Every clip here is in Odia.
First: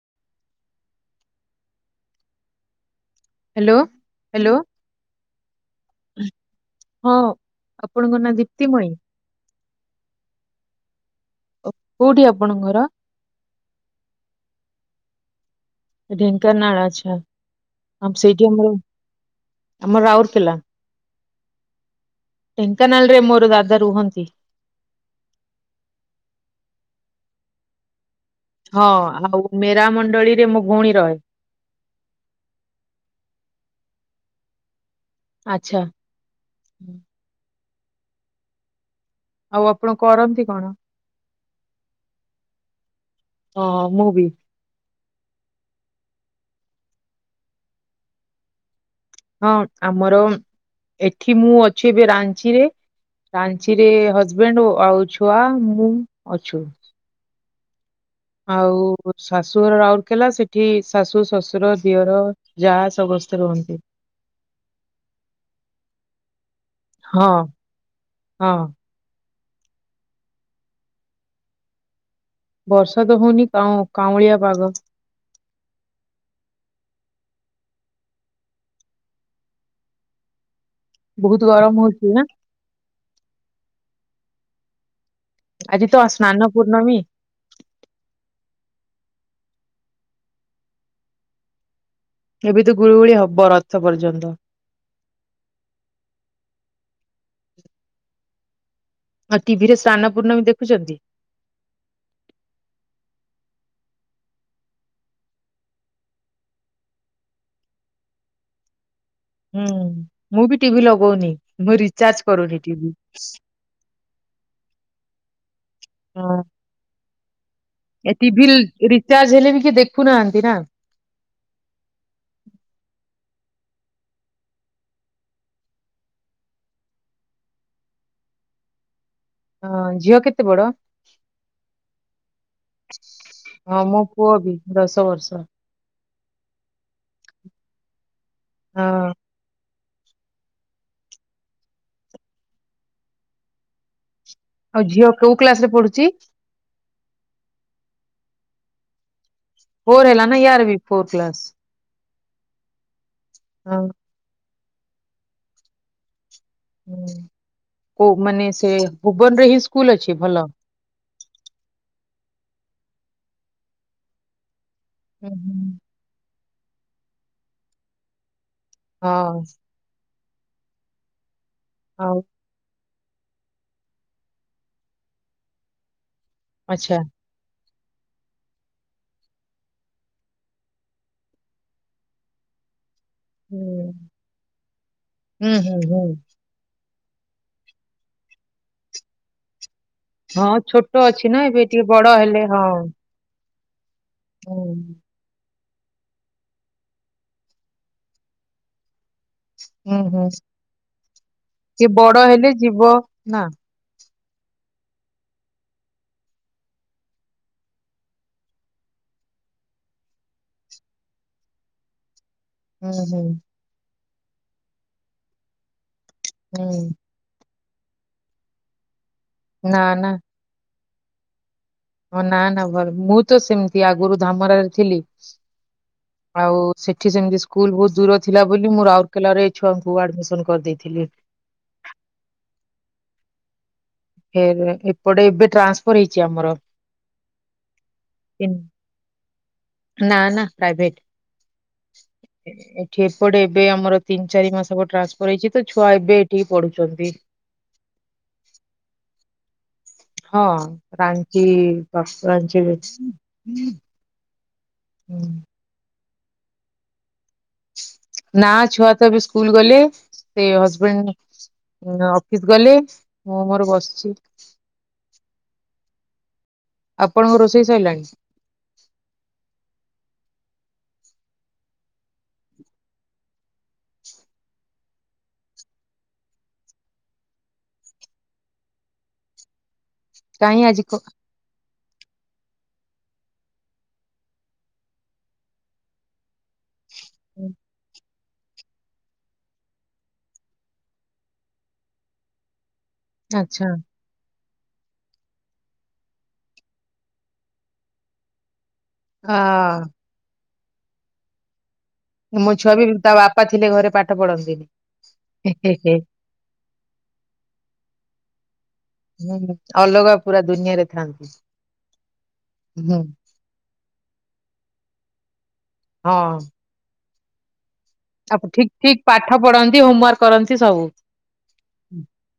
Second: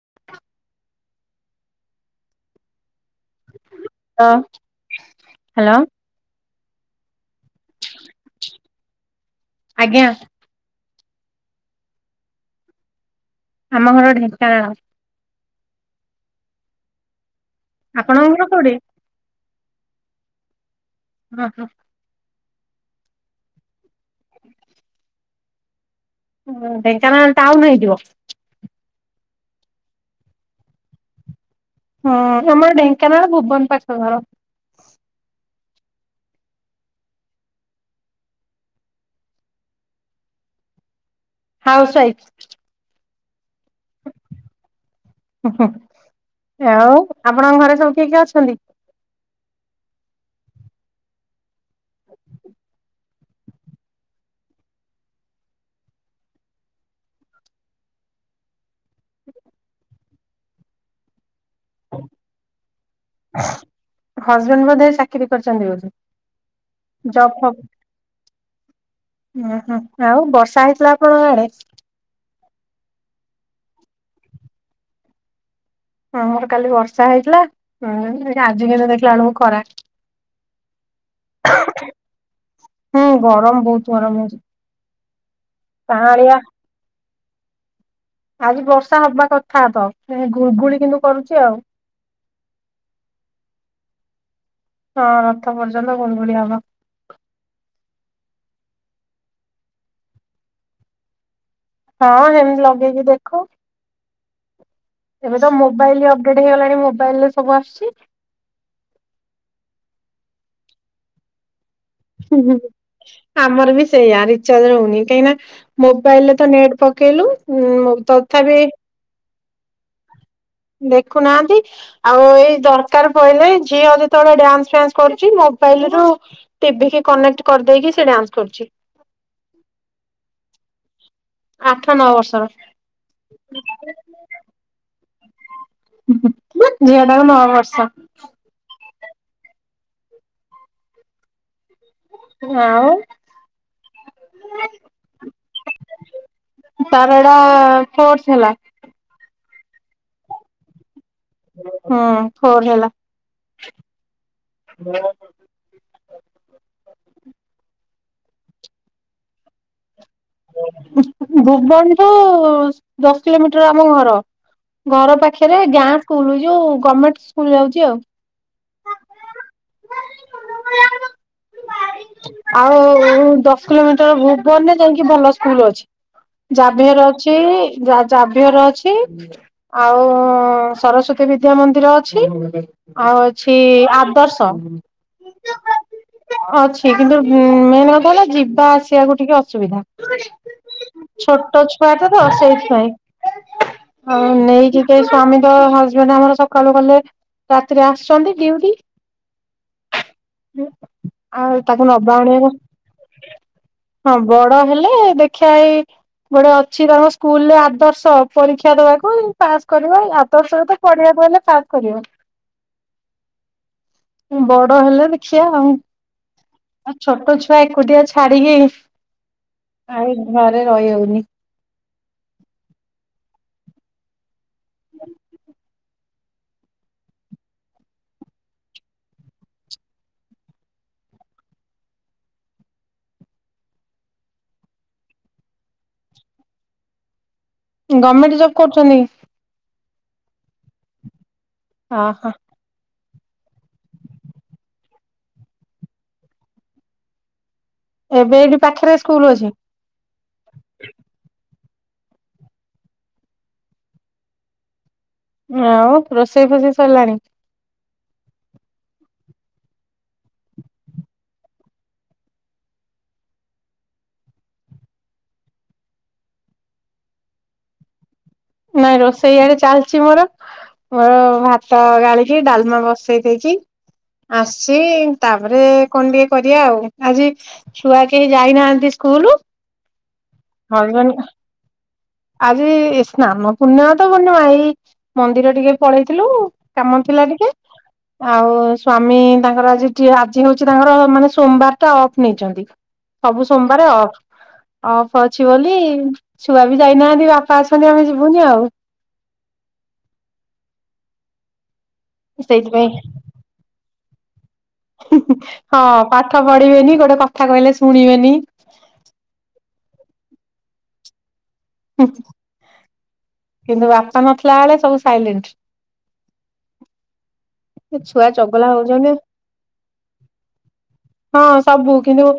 [inaudible] Hello hello hello. ହ୍ୟାଲୋ ହଁ ଆପଣଙ୍କ ନାଁ ଦିପ୍ତିମୟୀ? ଆଜ୍ଞା। କୋଉଠି ଆପଣଙ୍କ ଘର? ଆମ ଘର ଢେଙ୍କାନାଳ। ଢେଙ୍କାନାଳ ଝିଅ। ଆପଣଙ୍କ ଘର କୋଉଠି? ଆମର ରାଉଲକେଲା। ହଁ ହଁ। ଢେଙ୍କାନାଳ ରେ ମୋର ଦାଦା ରୁହନ୍ତି। ହଁ ଢେଙ୍କାନାଳ ଟାଉନ ହେଇଥିବ। ହଁ ଆଉ ମେରା ମଣ୍ଡଳୀରେ ମୋ ଭଉଣୀ ରହେ। ହଁ ଆମର ଢେଙ୍କାନାଳ ଭୁବନ ପାଖ ଘର। ଆଚ୍ଛା। ଆଉ ଆପଣ କରନ୍ତି କଣ? Housewife. ହଁ ମୁଁ ବି। ଆଉ ଆପଣଙ୍କ ଘରେ ସବୁ କିଏ କିଏ ଅଛନ୍ତି? ହଁ ଆମର, ଏଠି ମୁଁ ଅଛି ଏବେ ରାଞ୍ଚିରେ ରାଞ୍ଚିରେ ହଜବେଣ୍ଡ ଆଉ ଛୁଆ ମୁଁ ଅଛୁ। ଆଉ ଶାଶୁ ଘର ରାଉରକେଲା ସେଠି ଶାଶୁ ଶଶୁ ର, ଦିଅର ଯା ସମସ୍ତେ ରୁହନ୍ତି। ହଜବେଣ୍ଡ ବୋଧେ ଚାକିରି କରିଛନ୍ତି ବୋଧେ? ହଁ ଜବ୍ ହଁ। ହୁଁ ହୁଁ। ଆଉ ବର୍ଷା ହେଇଥିଲା ଆପଣଙ୍କ ଆଡେ? ବର୍ଷା ତ ହଉନି, କାଉଁ- କାଉଁଳିଆ ପାଗ। ହଁ ଆମର କାଲି ବର୍ଷା ହେଇଥିଲା। ହୁଁ ଆଜି କିନ୍ତୁ ଦେଖିଲା ବେଳକୁ ଖରା। ବହୁତ ଗରମ ହଉଛି ନା ହୁଁ, ଗରମ ବହୁତ ଗରମ ହଉଛି। ଆଜି ତ କାଆଁଳିଆ ସ୍ନାନ ପୂର୍ଣମୀ। ଆଜି ବର୍ଷା ହବା କଥା ତ। ଗୁଳ, ଗୁଳି କିନ୍ତୁ କରୁଛି ଆଉ। ଏବେ ତ ଗୁଳିୁ, ଗୁଳି ହବ ରଥ ପର୍ଯ୍ୟନ୍ତ। ହଁ ରଥ ପର୍ଯ୍ୟନ୍ତ ଗୁଳୁଗୁଳି ହବ। ଆଉ ଟିଭି ରେ ସ୍ନାନ ପୂର୍ଣ୍ଣମୀ ଦେଖୁଛନ୍ତି? ହଁ ହେମିତି ଲଗେଇକି ଦେଖୁ। ଏବେ ତ ମୋବାଇଲ ଅପଡେଟ ହେଇଗଲାଣି ମୋବାଇଲରେ ସବୁ ଆସୁଛି। ହୁଁ ମୁଁ ବି ଟିଭି ଲଗଉନି। ମୁଁ ରିଚାର୍ଜ କରୁନି ଟିଭି ଆମର ବି ସେଇଆ ରିଚାର୍ଜ ରହୁନି କାହିଁକି ନା ହଁ, ମୋବାଇଲରେ ତ ନେଟ ପ ଏ ଟିଭି ରିଚାର୍ଜ ହେଲେ ବି କିଏ ଦେଖୁନାହାନ୍ତି। ନା ଦେଖୁନାହାନ୍ତି ଆଉ ଏଇ ଦରକାର ପଇଲେ। ଝିଅ ଯେତେବେଳେ ଡ୍ୟାନ୍ସ ଫାନ୍ସ କରୁଛି। ମୋବାଇଲ ରୁ ଟିଭି କି କନେକ୍ଟ କରିଦେଇକି ସେ ଡ୍ୟାନ୍ସ କରୁଛି। ହଁ ଝିଅ କେତେ ବଡ? ଆଠ ନଅ ବର୍ଷର ହଁ ମୋ ପୁଅ ବି ଦଶ ବର୍ଷ ଝିଟାକୁ ନଅ ବର୍ଷ। ହଁ। ହଁ। ଆଉ ଝିଅ କୋଉ କ୍ଲାସ ରେ ପଢୁଛି? ତାର ଏଟା ଫୋଥ ହେଲା। ଫୋର ହେଲା ନା ୟାରବି ଫୋର୍ କ୍ଲାସ୍? ହୁଁ ଫୋର ହେଲା। ହଁ। ହଁ। କୋଉ ମାନେ ସେ ଭୁବନରେ ହି ସ୍କୁଲ ଅଛି। ଭଲ। ଭୁବନଠୁ ଦଶ କିଲୋମିଟର ଆମ ଘର। ଘର ହୁଁ ପାଖରେ ହୁଁ। ଗାଁ ସ୍କୁଲ ଯୋଉ ଗଭମେଣ୍ଟ ସ୍କୁଲ ଯାଉଛି ଆଉ। ହଁ। ଆଉ ଆଉ ଦଶ କିଲୋମିଟର ଭୁବନରେ ଯ ଭଲ ସ୍କୁଲ ଅଛି ଆଚ୍ଛା ଜାଭେର ଅଛି ଯ ଜାଭହର ଅଛି ଆଉ ସରସ୍ଵତୀ ବିଦ୍ୟା ମନ୍ଦିର ଅଛି ଆଉ ଅଛି ହୁଁ ଆଦର୍ଶ ହୁଁ ହୁଁ ହୁଁ ଅଛି। କିନ୍ତୁ ମେନ୍ କଥା ହେଲା ଯିବା ଆସିବାକୁ ଟିକେ ଅସୁବିଧା। ହଁ ଛୋଟ ଅଛି ନା ଛୋଟ ଏବେ ଟିକେ ବଡ ଛୁଆଟ ତ ହେଲେ ହଁ ସେଇଥି ପାଇଁ। ହଁ ହୁଁ ନେଇକି କେହି ସଵାମୀ ହଜବେଣ୍ଡ ଆମର ସକାଳୁ ଗଲେ ରାତିରେ ଆସିଛନ୍ତି ଡିଉଟି ହୁଁ ହୁଁ। ଆଉ ତାକୁ ନବା ଆଣିବା ହଁ ବଡ ହେଲେ ଦେଖିବା ଏଇ ଗୋଟେ ଅଛି ତାଙ୍କ ସ୍କୁଲ ରେ ଆଦର୍ଶ ପରୀକ୍ଷା ଦବାକୁ ପାସ୍ କରିବା ଆଦର୍ଶ ତ ପଆ ଲେ ପାସ କରିବ। ହୁଁ ହୁଁ। ବଡ ହେଲା ଦେଖିଆ ଆଉ ହୁଁ ଆ ଛୋଟ ଛୋ ଏକୁଟିଆ ଛାଡିକି ନା ନା ଆଉ ଘରେ ରହି ହଉନି। ସେ ଆଗରୁ ଧାମରାରେ ଥିଲି ଆଉ ସେଠି ସେମିତି ସ୍କୁଲ ବହୁତ ଦୂର ଥିଲା ବୋଲି ମୁଁ ରାଉରକେଲାରେ ଏ ଛୁଆଙ୍କୁ ଆଡମିସନ କରିଦେଇଥିଲି। [inaudible] ଫ ଏପଟେ ଏବେ ଟ୍ରାନ୍ସଫର୍ ହେଇଛି ଆମର। ଗଭର୍ଣ୍ଣମେଣ୍ଟ ଜବ ତିନ- କରୁଛନ୍ତି? ନା ନା ପ୍ରାଇଭେଟ। ହ ହ। ଏଠି ଏପଟେ ଏବେ ଆମର ତିନି ଚାରି ମାସ ଟ୍ରାନ୍ସଫର୍ ହେଇଛି, ତ ଛୁଆ ଏବେ ଏଠିକି ପଢୁଛନ୍ତି। ଏବେ ଏଇଠି ପାଖରେ ସ୍କୁଲ ଅଛି? ହଁ ରାଞ୍ଚି ଦଶ ଇଞ୍ଚରେ ଆଉ ରୋଷେଇ ଫୋଷେଇ ସରିଲାଣି? ନା ଛୁଆ ତ ଏବେ ସ୍କୁଲ ଗଲେ ସେ ହସବେଣ୍ଡ ଉ ଅଫିସ ଗଲେ ମୁଁ ମୋର ବସିଛି। ଆପଣଙ୍କ ରୋଷେଇ ସାରିଲାଣି? ନାଇଁ ରୋଷେଇ ଆଡେ ଚାଲିଛି ମୋର ମୋର ଭାତ ଗାଳିଛି ଡାଲମା ବସେଇ ଦେଇଛି ଆସ ତାପରେ କଣ ଟିକେ କରିବା ଆଉ ଆଜି ଛୁଆ କେହି ଯାଇନାହାନ୍ତି ସ୍କୁଲ କହିଁ ଆଜି କ ହଜବେଣ୍ଡ ଆଜି ସ୍ନାନ ପୂର୍ଣ୍ଣମା ତ ବ ଏଇ ମନ୍ଦିର ଟିକେ ପଳେଇଥିଲୁ। କାମ ଥିଲା ଟିକେ ଆଉ ସ୍ଵାମୀ ତାଙ୍କର ଆଜି ଟେ ଆଜି ହଉଛି ତାଙ୍କର ମାନେ ସୋମବାର ଟା ଅଫ୍ ନେଇଛନ୍ତି। ସବୁ ଆଚ୍ଛା ସୋମବାର ଅଫ ଅଫ୍ ଅଛି ବୋଲି ଛୁଆ ଯାଇନାହାନ୍ତି ବାପା ଅସଛନ୍ତି ଆମେ ଯିବୁନି ଆଉ ହଁ ମୋ ଛୁଆବି ସେଇଥିପାଇଁ ତା ବାପା ଥିଲେ ଘରେ ପାଠ ପଢନ୍ତିନି ହେ ହେ ହଁ ହେ ପାଠ ପଢିବେନି ଗୋଟେ କଥା କହିଲେ ଶୁଣିବେନି ହୁଁ ଅଲଗା ପୁରା ଦୁନିଆରେ ଥାଆନ୍ତି। କିନ୍ତୁ ବାପା ନଥିଲା ବେଳେ ସବୁ ସାଇଲେଣ୍ଟ ହଁ ଛୁଆ ଆପଣ ଚଗଲା ଠିକ ଠିକ ହଉଛନ୍ତି ପାଠ ପଢନ୍ତି ହୋମୱାର୍କ କରନ୍ତି ସବୁ ହଁ ସବୁ କିନ୍ତୁ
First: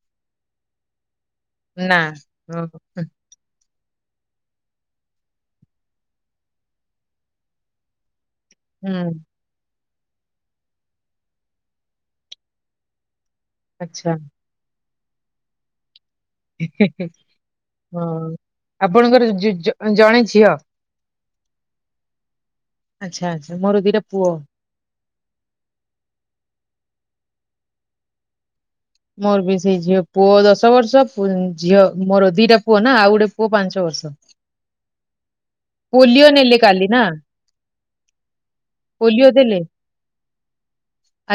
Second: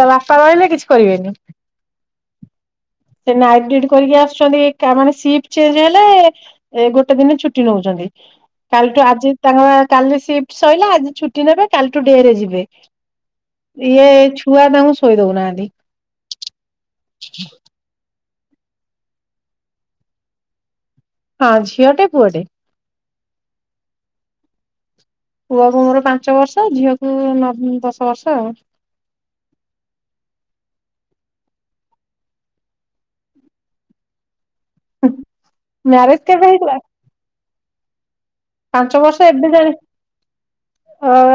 ତା ବାପା ରହିଲେ କିଛି କରିବେନି ନା ହଁ। ସେ ନାଇଟ ଡିଉଟି କରିକି ଆସୁଛନ୍ତି କାମରେ ସିପ୍ ଚେଞ୍ଜ ହେଲେ ଏ ଗୋଟେ ଦିନ ଛୁଟି ନଉଛନ୍ତି। କାଲି ହୁଁ ଠୁ ଆଜି ତାଙ୍କ କାଲି ସିଫ୍ଟ ସରିଲା ଆଜି ଛୁଟି ନେବେ କାଲିଠୁ ଡେ ରେ ଯିବେ। ଇଏ ଆଚ୍ଛା ଛୁଆ ତାଙ୍କୁ ଶୋଇ ଦଉନାହାନ୍ତି। ହଁ ଆପଣଙ୍କର ଜଣେ ଝିଅ? ହଁ ଝିଅ ଟେ ପୁଅଟେ। ଆଛା ଆଛା ମୋର ଦି'ଟା ପୁଅ। ପୁଅକୁୁ ମୋର ପାଞ୍ଚ ବର୍ଷ ଝିଅକୁ ଦଶ ବର୍ଷ ଆଉ। ମୋର ବି ସେଇ ଝିଅ ପୁଅ ଦଶ ବର୍ଷ ଝିଅ ମୋର ଦିଟା ପୁଅ ନା ଆଉ ଗୋଟେ ପୁଅ ପାଞ୍ଚ ବର୍ଷ। ମ୍ୟାରେଜ ପୋଲିଓ କେବେ ନେଲେ ହେଇଥିଲା କାଲି ନା। ପାଞ୍ଚ ବର୍ଷ ପୋଲିଓ ଏବେ ଦେଲେ ଜାଏଁ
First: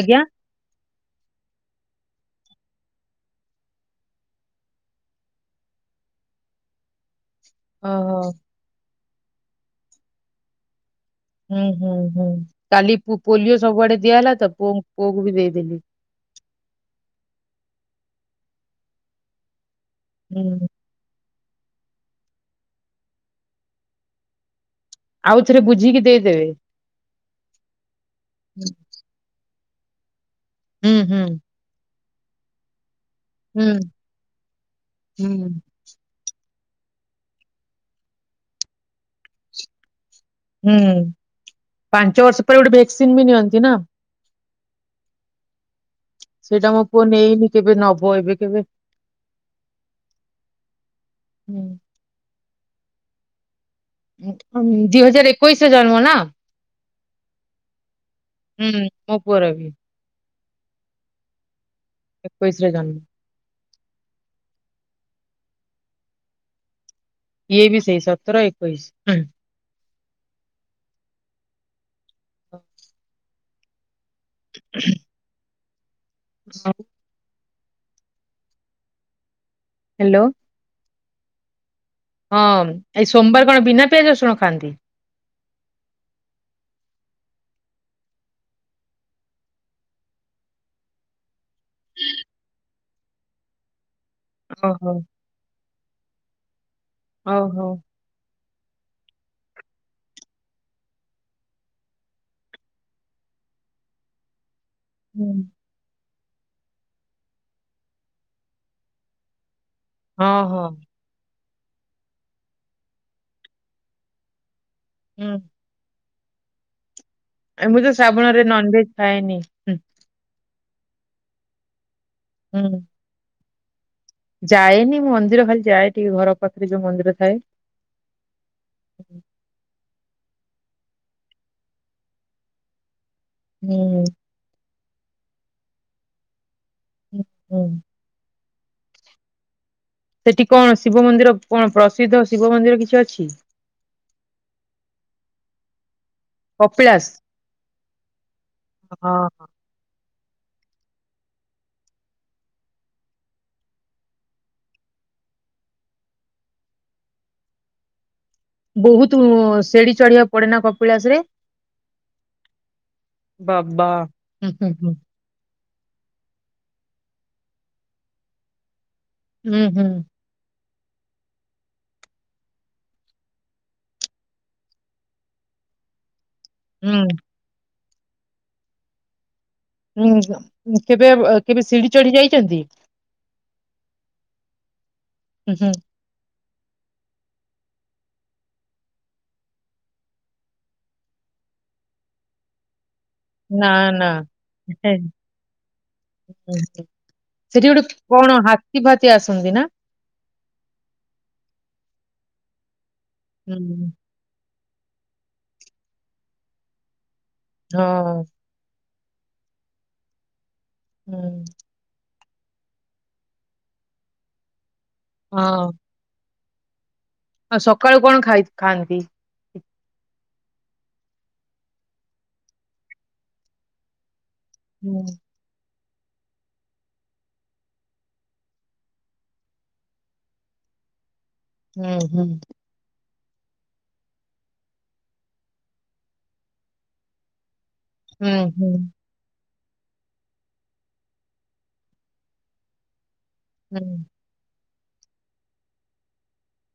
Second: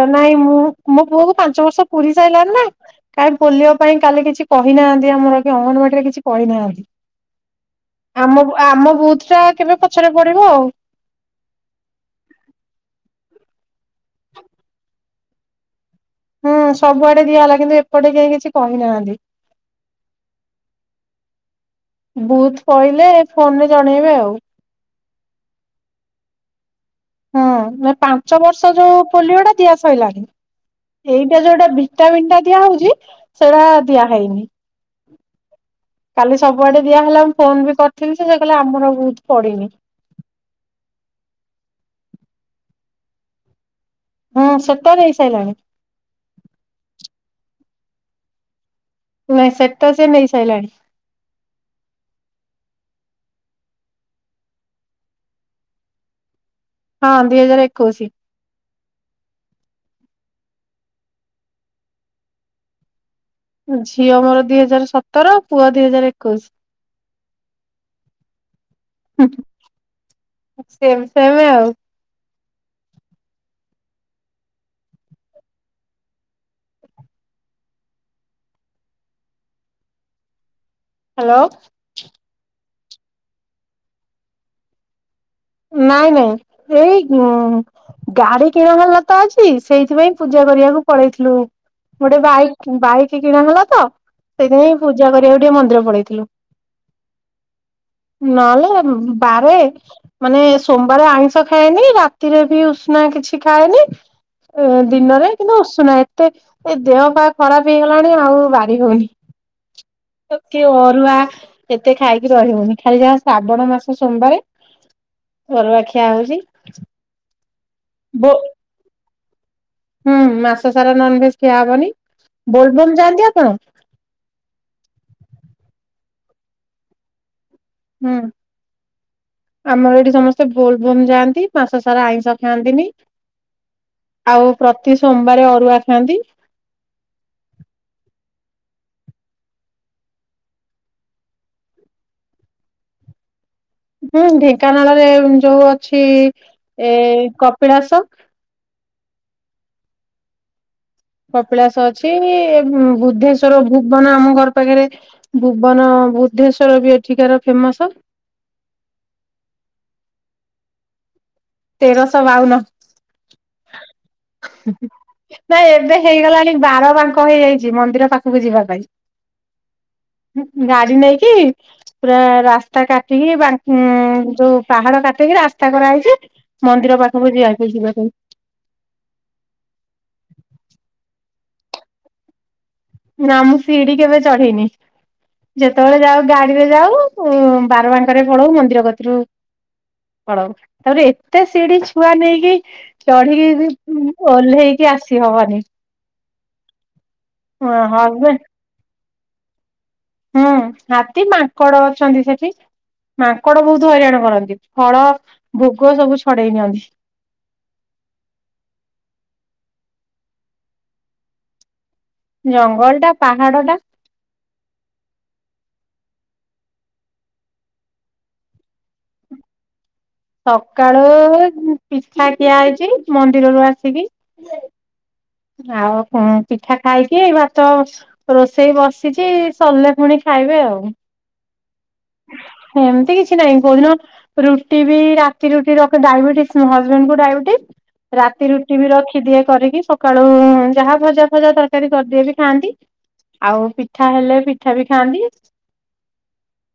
ଆଜ୍ଞା ନାଇଁ ମୁଁ ମୋ ପୁଅ କୁ ପାଞ୍ଚ ବର୍ଷ ପୁରୀ ସାରିଲଣିି ନା। କାହିଁ ପୋଲିଓ ପାଇଁ କାଲି କିଛି କହିନାହାନ୍ତି ଆମର କି ଅଙ୍ଗନବାଡ଼ିରେ କିଛି କହିନାହାନ୍ତି। ଓହୋ ଆମ ଆମ ବୁଥ ଟା କେବେ ପଛରେ ପଡିବ ଆଉ। ହୁଁ ହୁଁ ହୁଁ କାଲି ପୋଲିଓ ସବୁଆଡେ ଦିଆହେଲା ତ ପୁଅ ପୁଅକୁ ବି ଦେଇଦେଲି। ହୁଁ ସବୁଆଡେ ଦିଆହଲା କିନ୍ତୁ ଏପଟେ କେହି କିଛି କହିନାହାନ୍ତି। ହୁଁ। ବୁଥ ପଇଲେ ଫୋନ ରେ ଜଣେଇବେ ଆଉ। ଆଉ ଥରେ ବୁଝିକି ଦେଇଦେବେ। ହୁଁ ନାଇଁ ପାଞ୍ଚ ବର୍ଷ ଯୋଉ ପୋଲିଓ ଟା ଦିଆ ସରିଲାଣି ହୁଁ ହୁଁ ଏଇଟା ଯୋଉଁଟା ଭିଟାମିନ୍ ଟା ଦିଆ ହଉଛି ସେଟା ହୁଁ ଦିଆହଇନି ହୁଁ କାଲି ସବୁଆଡେ ଦିଆହେଲା ମୁଁ ଫୋନ ବି କରିଥିଲି ସେ ସେ କହିଲେ ଆମର ବୁଥ୍ ପଡିିନି। ହୁଁ ପାଞ୍ଚ ବର୍ଷ ପରେ ଗୋଟେ ଭେକ୍ସିନ ବି ନିଅନ୍ତି ନା? ହଁ ସେଟା ନେଇସାରିଲାଣି। ସେଇଟା ମୋ ପୁଅ ନେଇନି କେବେ ନବ ଏବେ କେବେ। ନାଇଁ ସେଟା ସେ ନେଇ ସାଇଲାଣି। ଦୁଇ ହଜାର ଏକୋଇଶରେ ଜନ୍ମ ନା? ହଁ ଦି ହଜାର ଏକୋଇଶି। ହୁଁ, ମୋ ପୁଅର ବି। ଏକୋଇଶରେ ଜନ୍ମ। ଝିଅ ମୋର ଦିଇ ହଜାର ସତର ପୁଅ ଦିଇ ହଜାର ଏକୋଇଶ। ଇଏ ବି ସେଇ ସତର ଏକୋଇଶ। ସେମ ସେମ ଆଉ। [unintelligible] [unintelligible] [unintelligible] ହ୍ୟାଲୋ। ହ୍ୟାଲୋ। ହଁ ଏଇ ସୋମବାର କଣ ବିନା ପିଆଜ ରସୁଣ ଖାଆନ୍ତି? ନାଇଁ ନାଇଁ ଏଇ ଗାଡି କିଣା ହେଲା ତ ଆଜି ସେଇଥିପାଇଁ ପୂଜା କରିବାକୁ ପଳେଇଥିଲୁ। ଗୋଟେ ବାଇକ୍ ବାଇକ୍ କିଣା ହେଲା ତ ସେଇଥିିପାଇଁ ଓହୋ ପୂଜା କରିବାକୁ ଟିକେ ମନ୍ଦିର ପଳେଇଥିଲୁ। ଓହୋ। ନହେଲେ ବାରେ ମାନେ ସୋମବାର ଆଇିଁଷ ଖାଏନି ରାତିରେ ବି ଉଷୁନା କିଛି ଖାଏନି ଏ ହୁଁ ଦିନରେ କିନ୍ତୁ ଉସୁନା ତ ଏ ଦେହ ପା ଖରାପ ହେଇଗଲାଣି ଆଉ ବାରି ହଉନି। ହଁ କି ହଁ ଅରୁଆ ଏତେ ଖାଇକି ରହିହଉନି ଖାଲି ଯାହା ଶ୍ରାବଣ ମାସ ସୋମବାର ହୁଁ ଅରୁଆ ଖିଆ ହଉଚି। ଏମୀତି ଶ୍ରାବଣରେ ନନ୍ ଭେଜ୍ ଖାଏନି। ମାସସାରା ନନ୍ ଭେଜ ଖିଆ ହବନି। ହୁଁ ବୋଲବୋମ୍ ଯାଆନ୍ତି ଆପଣ? ଯାଏନି ମନ୍ଦିର ଖାଲି ଯାଏ। ଟିକେ ଘର ପାଖରେ ଯୋଉ ମନ୍ଦିର ଥାଏ। ହୁଁ ଆମର ଏଠି ସମସ୍ତେ ବୋଲବୋମ୍ ଯାଆନ୍ତି। ମାସ ସାରା ଆଇଁଷ ଖାଆନ୍ତିନି ହୁଁ। ଆଉ ପ୍ରତି ସୋମବା୍ରେ ଅରୁଆ ଖାଆନ୍ତି। ହ ହୁଁ। ସେଠି କଣ ଶିବ ମନ୍ଦିର କଣ ପ୍ରସିଦ୍ଧ ଶିବ ମନ୍ଦିର କିଛି ଅଛି? ହୁଁ ଢେଙ୍କାନାଳ ରେ ଯୋଉ ଅଛି ଏଠି ଏ କପିଳାସ? କପିଳାଶ ହଁ। କପିଳାସ ଅଛି ବୁଦ୍ଧେଶ୍ଵର ଭୁବନ ଆମ ଘର ପାଖରେ ଭୁବନ ଆଉ ବୁଦ୍ଧେଶ୍ଵର ବି ଏଠିକାର ଫେମସ। ବହୁତ ସେଡି ଚଢିବାକୁ ପଡେନା କପିଳାସ ରେ? ତେରଶ ବାଉନ। ବାବା। ହୁଁ ହୁଁ ହୁଁ ନାଇଁ ଏବେ ହେଇଗଲାଣି ବାର ବାଙ୍କ ହେଇଯାଇଛି ମନ୍ଦିର ପାଖକୁ ଯିବା ପାଇଁ। ହୁଁ ହୁଁ। ଗାଡି ନେଇକି ପୁରା ରାସ୍ତା କାଟିକି ବା ଯୋଉ ପାହାଡ କାଟିକି ରା ରାସ୍ତା କରାହେଇଛି ମନ୍ଦିର ହୁଁ ପାଖକୁ ଯିବାକୁ ଯିବା ପାଇଁ। ହୁଁ ଉଁ କେବେ କେବେ ସିଢି ଚଢି ଯାଇଚନ୍ତି? ନା ମୁଁ ସିଡି କେବେ ଚଢିନି ହୁଁ, ହୁଁ, ଯେତେବେଳେ ଯାଉ ଗାଡିରେ ଯାଉ ବାର ବାଙ୍କରେ ପଳଉ ମନ୍ଦିର କତିରୁ କଣ ତାପରେ ଏତେ ସିଡି ଛୁଆ ନେଇକି ନା ଚଢିକିରି ନା ଓହ୍ଲେଇକି ହେ, ଆସିହବନି। ସେଠି ଗୋଟେ କଣ ହଜବେଣ୍ଡ ହାତୀ ଫାତି ଆସନ୍ତି ନା? ହୁଁ ହାତୀ ମାଙ୍କଡ ଅଛନ୍ତି ସେଠି ମାଙ୍କଡ ହୁଁ ବହୁତ ହଇରାଣ କରନ୍ତି। ଫଳ ଭୋଗ ସବୁ ଛଡେଇ ନିିଅନ୍ତି। ହଁ। ହୁଁ। ଜଙ୍ଗଲ ଟା ପାହାଡ ଟା ହଁ। ଆଉ ସକାଳୁ କଣ ଖାଇ ଖାନ୍ତି? ସକାଳୁ ପିଠା ଖିଆ ହେଇଚି ମନ୍ଦିରରୁ ଆସିକି। ହୁଁ। ଆଉ କଣ ପିଠା ଖାଇକି ଭାତ ରୋଷେଇ ବସିଚି ସରିଲେ ପୁଣି ଖାଇବେ ହଉ [unintelligible] ହୁଁ ହୁଁ। କି ନାଇଁ କୋଉଦିନ ରୁଟି ବି ରାତି ରୁଟି ରଖ ଡାଇବେଟିସ ମୋ ହଜବେଣ୍ଟ କୁ ଡାଇବେଟିସ୍ ହୁଁ ରାତି ହୁଁ ରୁଟି ବି ରଖିଦିଏ କରିକି ସ କାଳୁ ଯାହା ଭଜା ଫଜା ତରକାରୀ କରିଦିଏ ବି ଖାଆନ୍ତି ଆଉ ହୁଁ ପିଠା ହେଲେ ପି ପିଠା ବି ଖାଆନ୍ତି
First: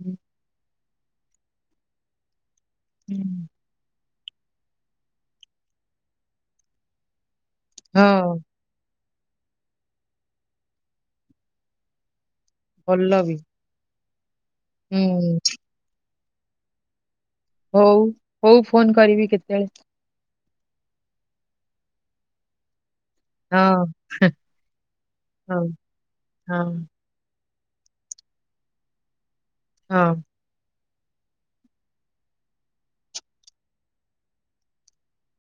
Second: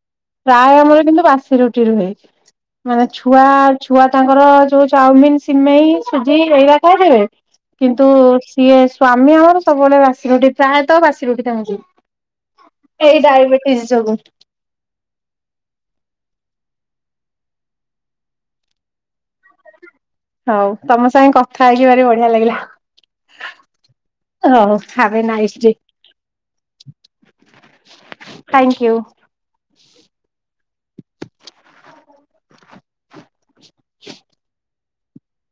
ହୁଁ ପ୍ରାୟ ଆମର କିନ୍ତୁ ବାସି ରୁଟି ରୁହେ। ମାନେ ଛୁଆ ହୁଁ। ଛୁଆ ତାଙ୍କର ଯୋଉ ଚାଉମିିନ, ସିମେଇ, ସୁଜି ଏଇରା ଖାଇବେ କିନ୍ତୁ ହଁ ସିଏ ସ୍ଵାମୀ ଆମର ସବୁବେଳେ ବାସି ରୁଟି ପ୍ରାୟତଃ ବାସି ରୁଟି ତାଙ୍କୁ ଦିଏ। ଭଲ ଏଇ ବି ଡାଇବେଟିସ୍ ଯୋଗୁଁ। ହୁଁ। ହଉ ହଉ ଫୋନ କରିବି କେତେବେଳେ। ହଉ ତମ ସାଙ୍ଗେ କଥା ହେଇକି ଭାରି ବଢିଆ ଲାଗିଲା। ହଁ ହଁ ହାବ୍ ଏ ନାଇସ୍ ହଁ ଡେ। ହଁ ଥ୍ୟାଙ୍କ ୟୁ। ହଁ। [inaudible]